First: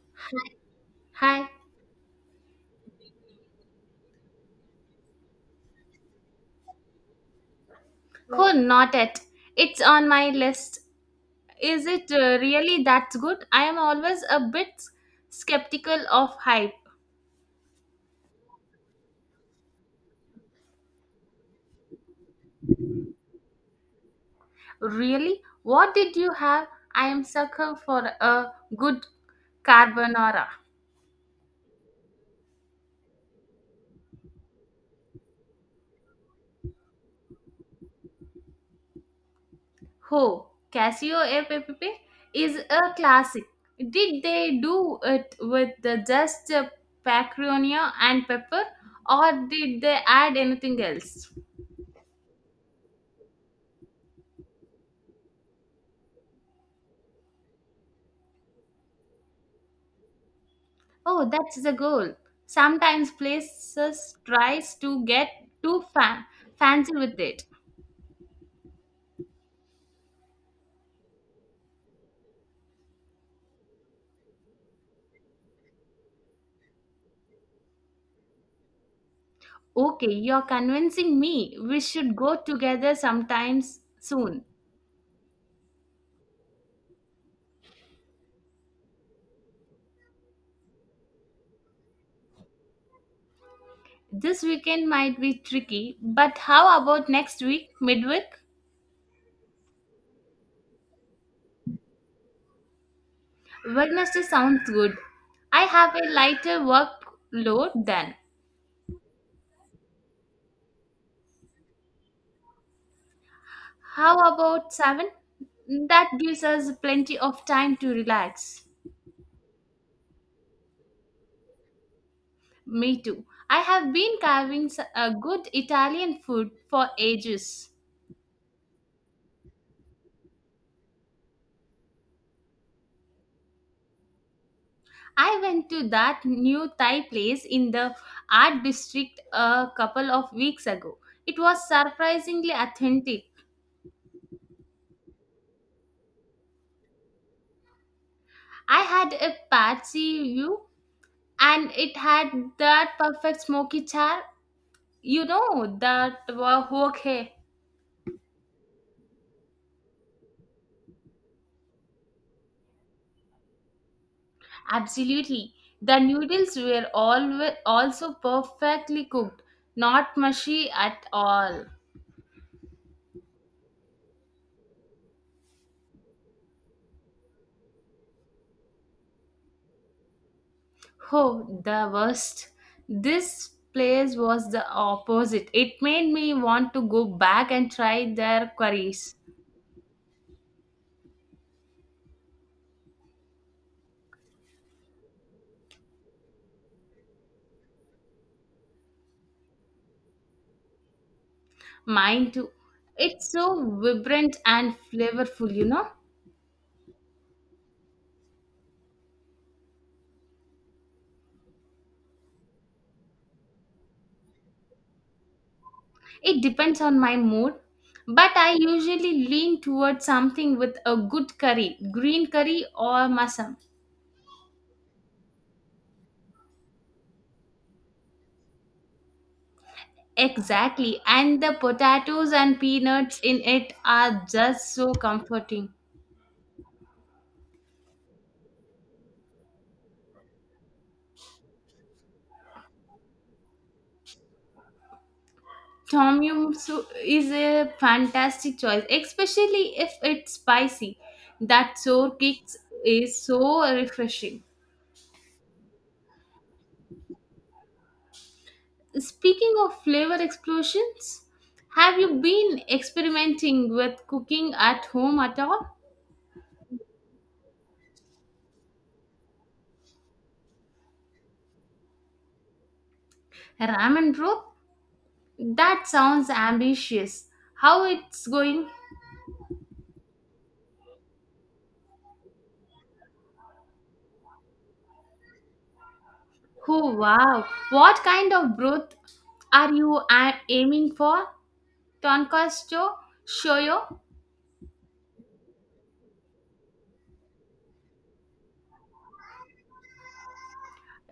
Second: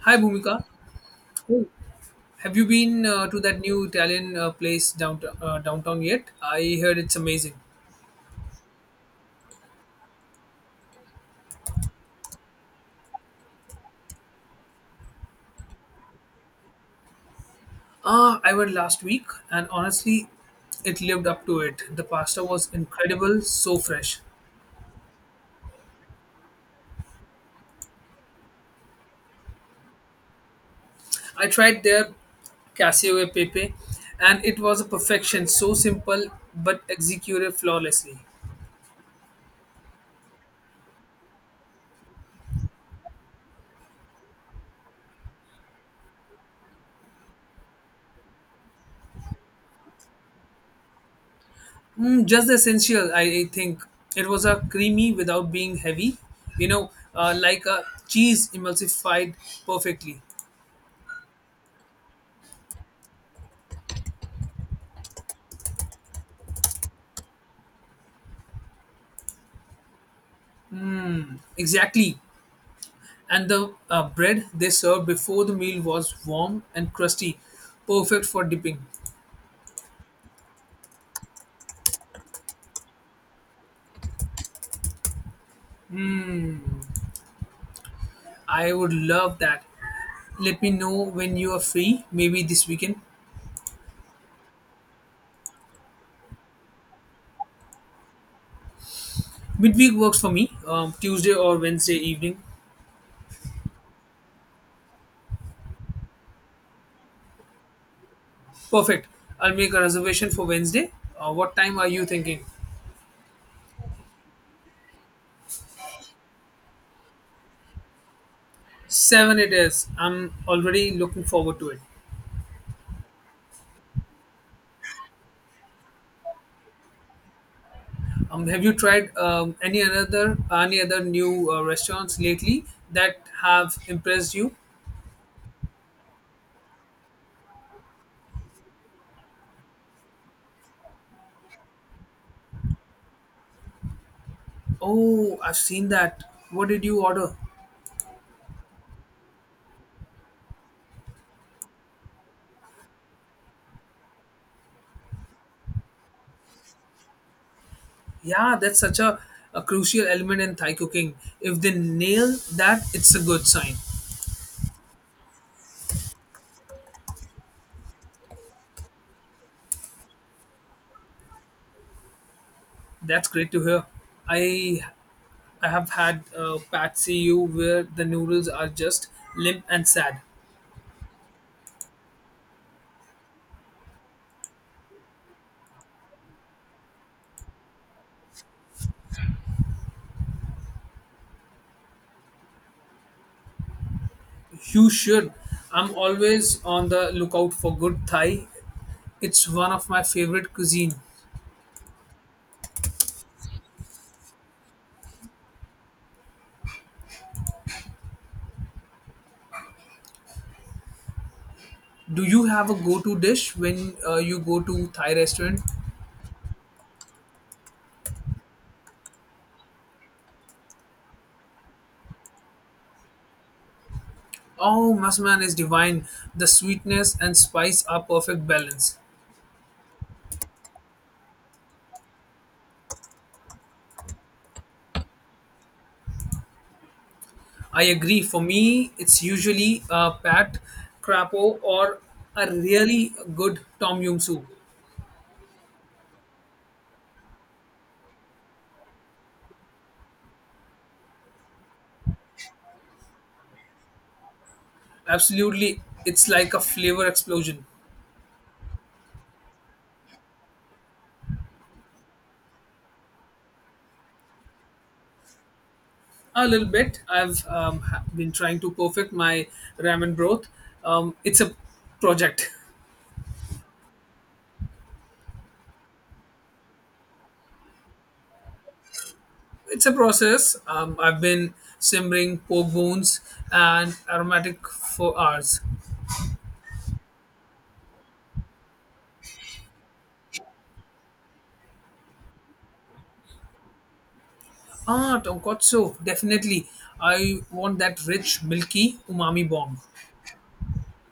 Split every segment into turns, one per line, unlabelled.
Hi, Bhumika.
Hi.
Hey. Have you been to that new Italian place downtown, downtown yet? I heard it's amazing.
Cool, not it. It's on my list. Is it really that good? I am always a bit skeptical of hype.
I went last week, and honestly, it lived up to it. The pasta was incredible, so fresh.
Really? What did you have? I am sucker for a good carbonara.
I tried their cassio e pepe, and it was a perfection. So simple, but executed flawlessly.
Ho, Casio app is a classic. Did they do it with the just paprika and pepper or did they add anything else?
Mm, just the essential, I think. It was a creamy without being heavy, like a cheese emulsified perfectly.
Oh, that's the goal. Sometimes places tries to get too fa- fancy with it.
Exactly. And the bread they served before the meal was warm and crusty, perfect for dipping.
Okay, you're convincing me. We should go together sometimes soon.
I would love that. Let me know when you are free, maybe this weekend.
This weekend might be tricky, but how about next week, midweek?
Midweek works for me, Tuesday or Wednesday evening.
Wednesday sounds good. I have a lighter workload then.
Perfect. I'll make a reservation for Wednesday. What time are you thinking?
How about 7? That gives us plenty of time to relax.
7 it is. I'm already looking forward to it.
Me too. I have been carving a good Italian food for ages.
Have you tried any other new restaurants lately that have impressed you?
I went to that new Thai place in the art district a couple of weeks ago. It was surprisingly authentic.
Oh, I've seen that. What did you order?
I had a patsy view and it had that perfect smoky char. You know, okay.
Yeah, that's such a crucial element in Thai cooking. If they nail that, it's a good sign.
Absolutely. The noodles were all also perfectly cooked, not mushy at all.
That's great to hear. I I have had pad see you where the noodles are just limp and sad.
Oh, the worst. This place was the opposite. It made me want to go back and try their curries.
You should. I'm always on the lookout for good Thai. It's one of my favorite cuisine.
Mine too. It's so vibrant and flavorful, you know?
Do you have a go-to dish when you go to Thai restaurant?
It depends on my mood. But I usually lean towards something with a good curry, green curry or masam.
Oh, Masman is divine. The sweetness and spice are perfect balance.
Exactly. And the potatoes and peanuts in it are just so comforting.
I agree. For me, it's usually a pat crapo or a really good tom yum soup.
Tom Yum soup is a fantastic choice, especially if it's spicy. That sour kick is so refreshing.
Absolutely, it's like a flavor explosion.
Speaking of flavor explosions, have you been experimenting with cooking at home at all?
A little bit. Been trying to perfect my ramen broth. It's a project.
Ramen broth? That sounds ambitious. How it's going?
It's a process. I've been simmering pork bones and aromatic for hours.
Oh wow! What kind of broth are you aiming for? Tonkatsu shoyo?
Tonkotsu, definitely. I want that rich, milky umami bomb.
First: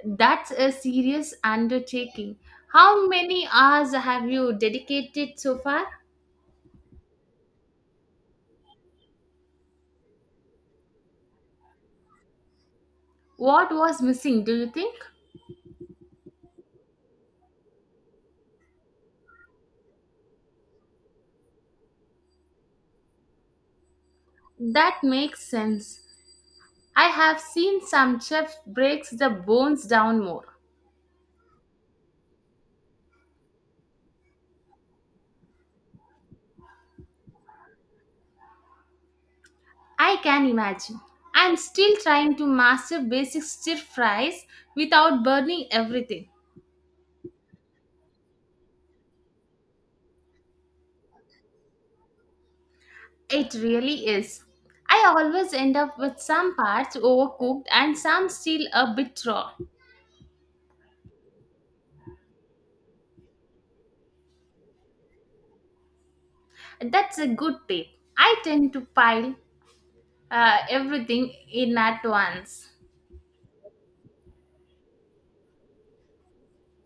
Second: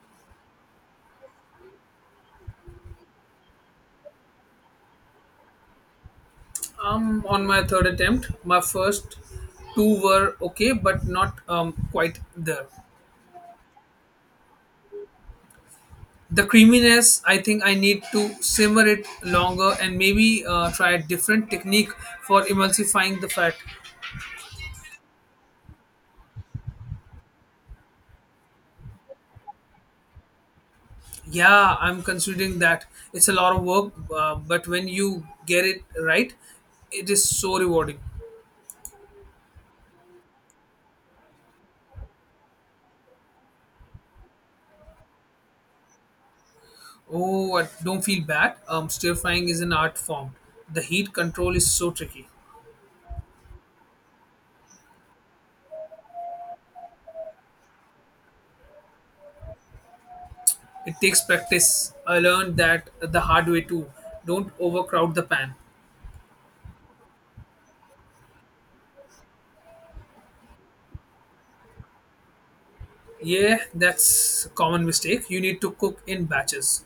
That's a serious undertaking. How many hours have you dedicated so far?
I'm on my third attempt. My first two were okay, but not quite there.
What was missing, do you think?
The creaminess, I think I need to simmer it longer and maybe try a different technique for emulsifying the fat.
That makes sense. I have seen some chef breaks the bones down more.
Yeah, I'm considering that. It's a lot of work, but when you get it right, it is so rewarding.
I can imagine. I'm still trying to master basic stir fries without burning everything.
Oh, don't feel bad. Stir frying is an art form. The heat control is so tricky.
It really is. I always end up with some parts overcooked and some still a bit raw.
It takes practice. I learned that the hard way too. Don't overcrowd the pan.
That's a good tip. I tend to pile everything in at once.
Yeah, that's a common mistake. You need to cook in batches.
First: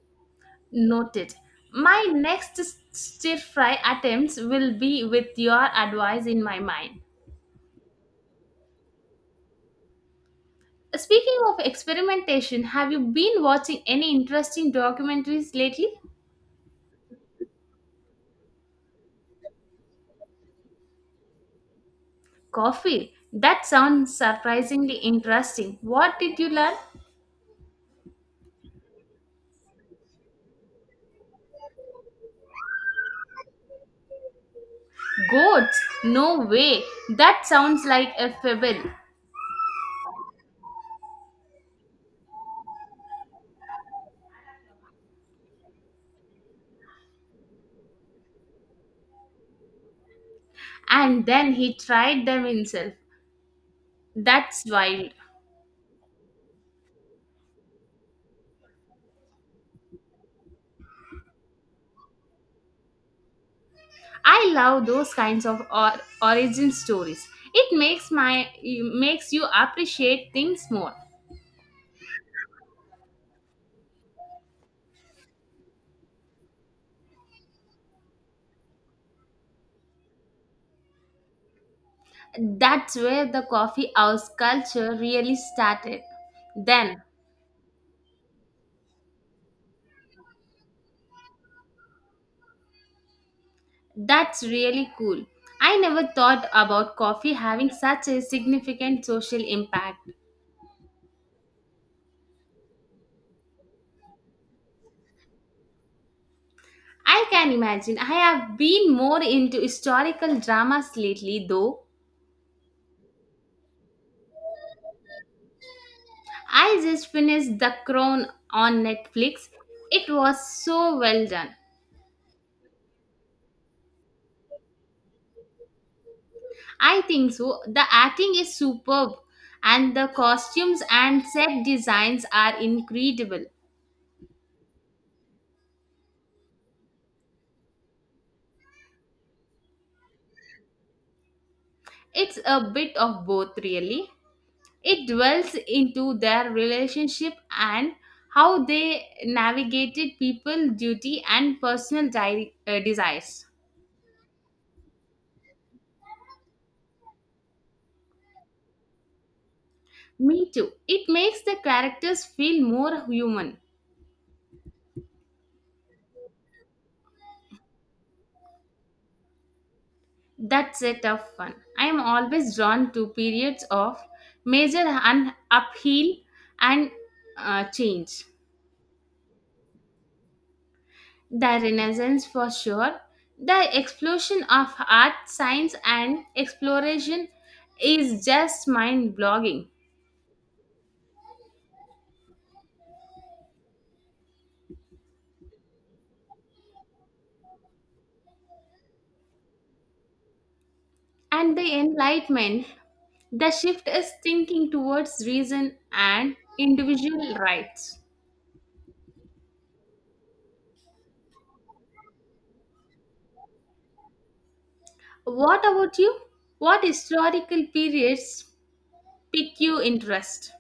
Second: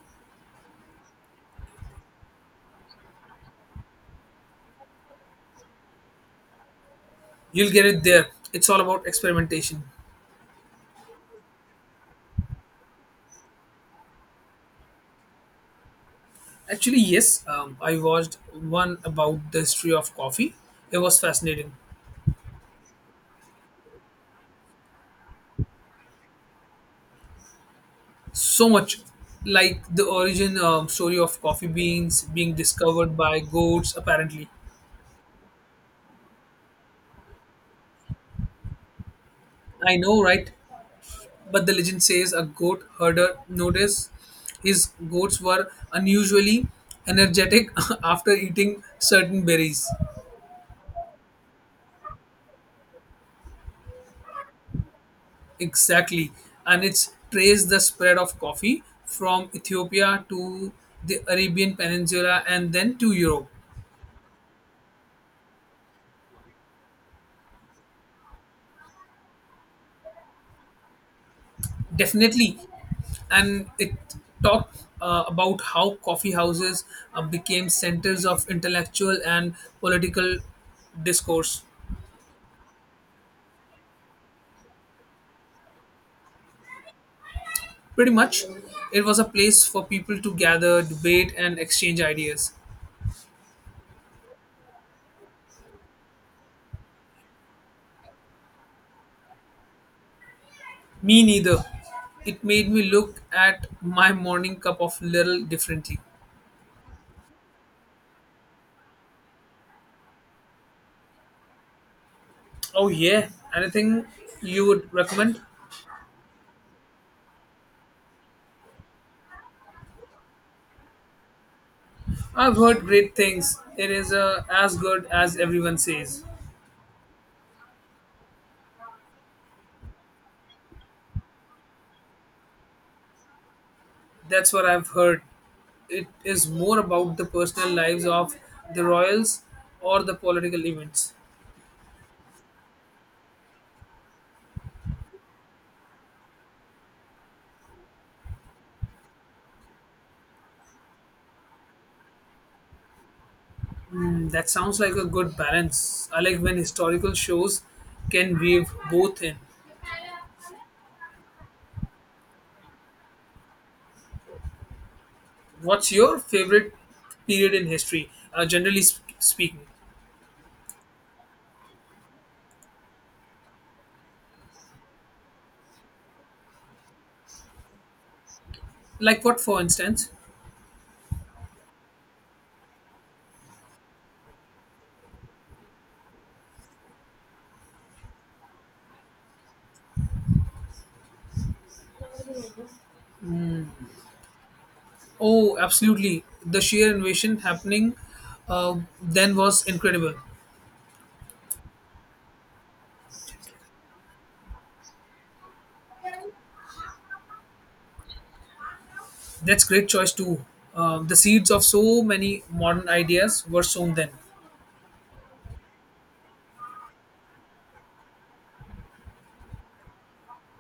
Noted. My next stir fry attempts will be with your advice in my mind.
You'll get it there. It's all about experimentation.
Speaking of experimentation, have you been watching any interesting documentaries lately?
Actually, yes, I watched one about the history of coffee. It was fascinating.
Coffee. That sounds surprisingly interesting. What did you learn?
So much like the origin story of coffee beans being discovered by goats, apparently.
Goats. No way. That sounds like a fable.
I know, right? But the legend says a goat herder noticed his goats were unusually energetic after eating certain berries.
And then he tried them himself. That's wild.
Exactly. And it's traced the spread of coffee from Ethiopia to the Arabian Peninsula and then to Europe.
I love those kinds of origin stories. It makes you appreciate things more.
Definitely. And it talked about how coffee houses became centers of intellectual and political discourse.
That's where the coffee house culture really started. Then
Pretty much, it was a place for people to gather, debate, and exchange ideas.
that's really cool. I never thought about coffee having such a significant social impact.
Me neither. It made me look at my morning cup of little differently.
I can imagine. I have been more into historical dramas lately though.
Oh, yeah. Anything you would recommend?
I just finished The Crown on Netflix. It was so well done.
I've heard great things. It is as good as everyone says.
I think so. The acting is superb, and the costumes and set designs are incredible.
That's what I've heard. It is more about the personal lives of the royals or the political events.
It's a bit of both, really. It dwells into their relationship and how they navigated people, duty, and personal desires.
Mm, that sounds like a good balance. I like when historical shows can weave both in.
Me too. It makes the characters feel more human.
What's your favorite period in history, generally speaking?
That's a tough one. I am always drawn to periods of major upheaval and change.
Like what, for instance?
The Renaissance for sure. The explosion of art, science, and exploration is just mind blogging.
Oh, absolutely. The sheer invasion happening then was incredible.
And the Enlightenment, the shift is thinking towards reason and individual rights.
That's great choice too. The seeds of so many modern ideas were sown then.
What about you? What historical periods pique your interest?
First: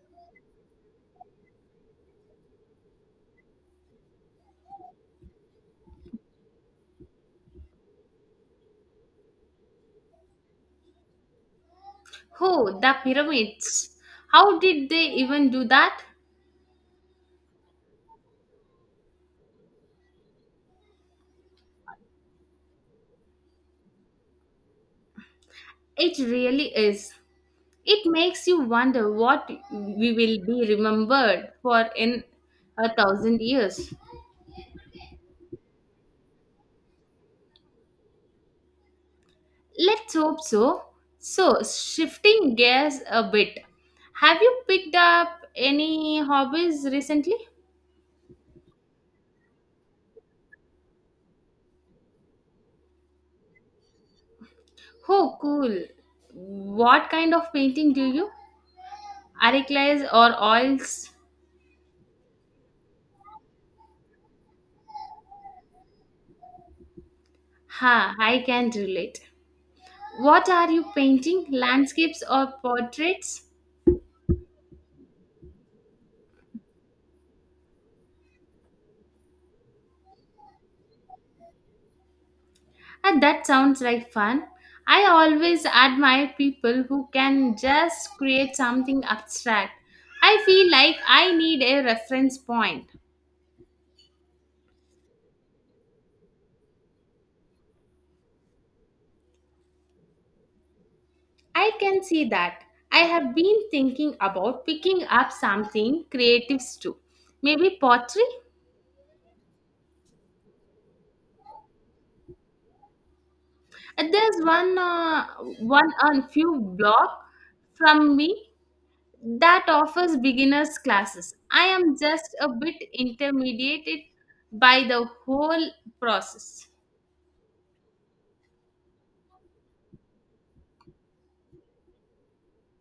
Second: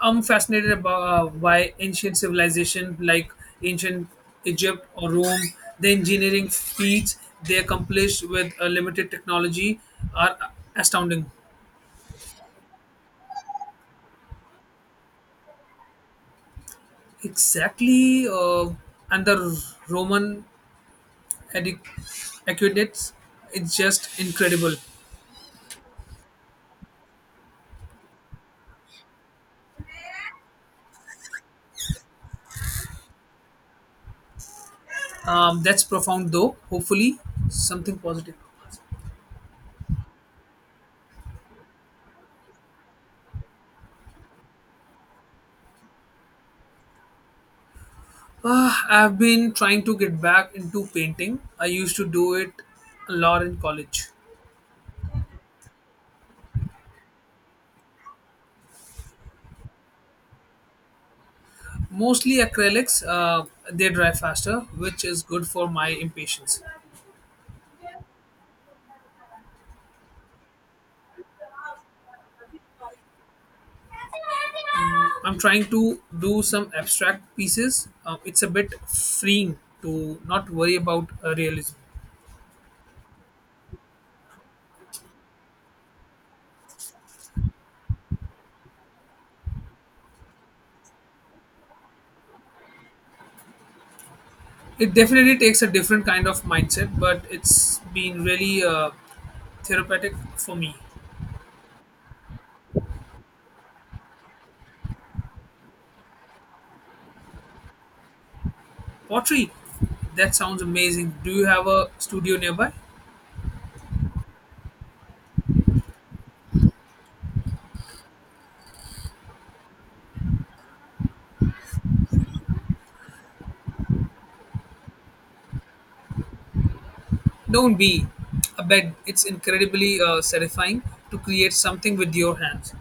I'm fascinated about by ancient civilization like ancient Egypt or Rome. The engineering feats they accomplished with limited technology are astounding.
Oh, the pyramids. How did they even do that?
Exactly, and the Roman adi- aqueducts, it's just incredible.
It really is. It makes you wonder what we will be remembered for in 1,000 years.
That's profound, though. Hopefully, something positive.
Let's hope so. So, shifting gears a bit, have you picked up any hobbies recently?
I've been trying to get back into painting. I used to do it a lot in college.
Oh, cool. What kind of painting do you? Acrylics or oils?
Mostly acrylics, they dry faster, which is good for my impatience.
Ha, I can relate. What are you painting? Landscapes or portraits?
Mm, I'm trying to do some abstract pieces. It's a bit freeing to not worry about realism.
And that sounds like fun. I always admire people who can just create something abstract. I feel like I need a reference point.
It definitely takes a different kind of mindset, but it's been really therapeutic for me.
I can see that. I have been thinking about picking up something creative too. Maybe pottery?
Pottery, that sounds amazing. Do you have a studio nearby?
And there's one on few blog from me that offers beginners classes. I am just a bit intimidated by the whole process.
Don't be. I bet it's incredibly satisfying to create something with your hands.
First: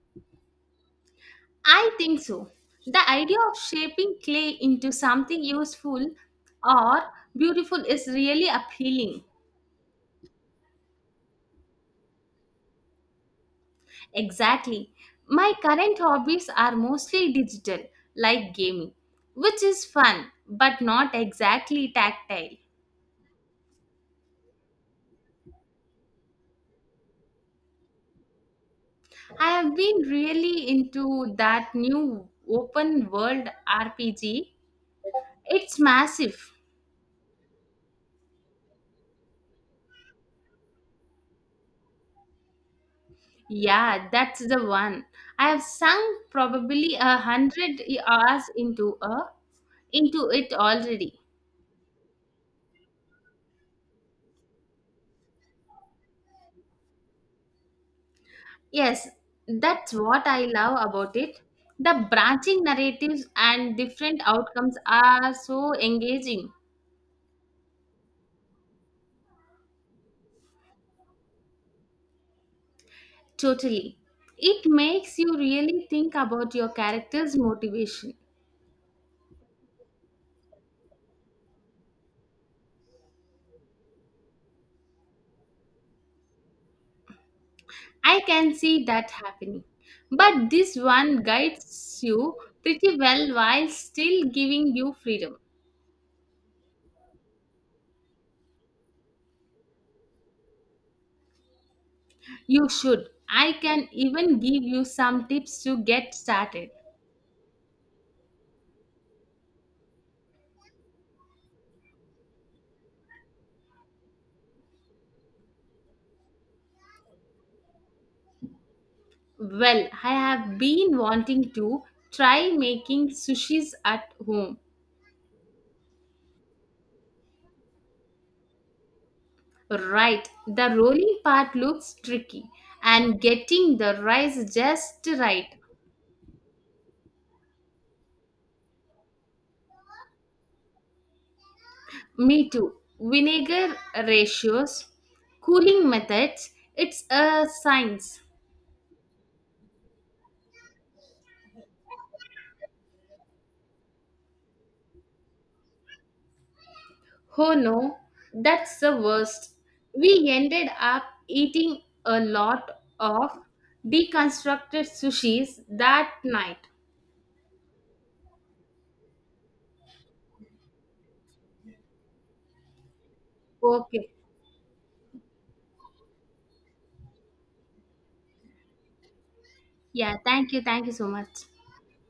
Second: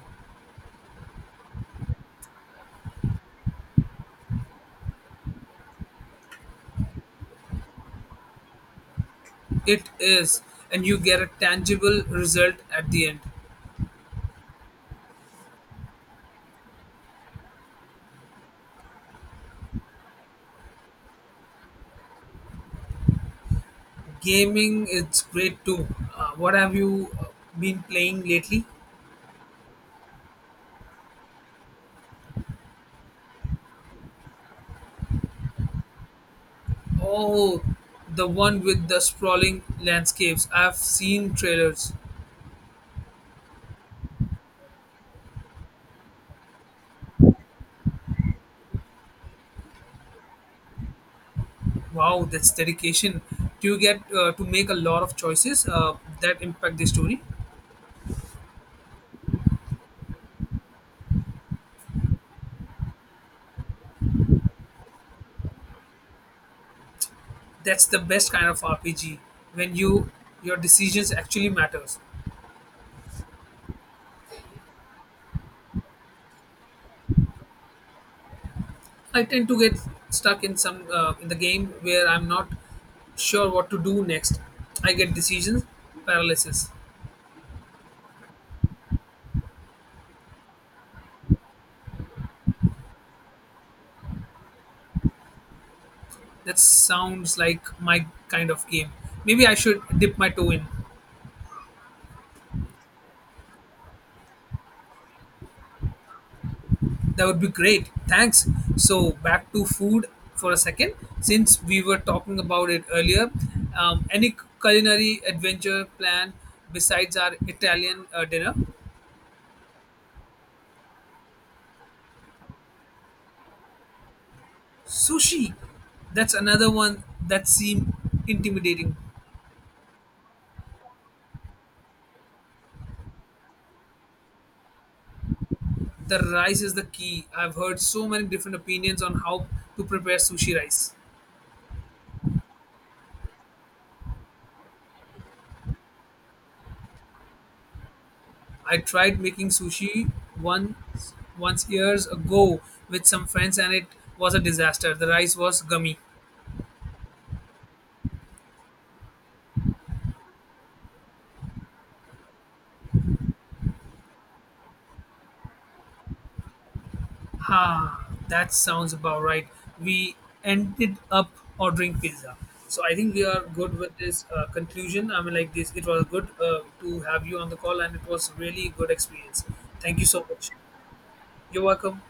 I think so. The idea of shaping clay into something useful or beautiful is really appealing.
It is, and you get a tangible result at the end.
Exactly. My current hobbies are mostly digital, like gaming, which is fun but not exactly tactile.
Gaming is great too. What have you been playing lately?
I have been really into that new open world RPG. It's massive.
Oh, the one with the sprawling landscapes. I've seen trailers.
Yeah, that's the one. I have sunk probably 100 hours into it already.
Wow, that's dedication. Do you get to make a lot of choices that impact the story?
Yes, that's what I love about it. The branching narratives and different outcomes are so engaging.
That's the best kind of RPG when your decisions actually matters.
Totally. It makes you really think about your character's motivation.
I tend to get stuck in the game where I'm not sure what to do next. I get decisions paralysis.
I can see that happening. But this one guides you pretty well while still giving you freedom.
That sounds like my kind of game. Maybe I should dip my toe in.
You should. I can even give you some tips to get started.
That would be great. Thanks. So back to food for a second, since we were talking about it earlier. Any culinary adventure plan besides our Italian dinner?
Well, I have been wanting to try making sushis at home.
Sushi. That's another one that seemed intimidating.
Right, the rolling part looks tricky and getting the rice just right.
The rice is the key. I've heard so many different opinions on how to prepare sushi rice.
Me too. Vinegar ratios, cooling methods, it's a science.
I tried making sushi once years ago with some friends and it was a disaster. The rice was gummy.
Oh no, that's the worst. We ended up eating a lot of deconstructed sushis that night.
Ha, that sounds about right. We ended up ordering pizza. So I think we are good with
Okay.
this conclusion. It was good to have you on the call, and it was really good experience. Thank you
Yeah,
so much.
thank you. Thank you so much.
You're welcome.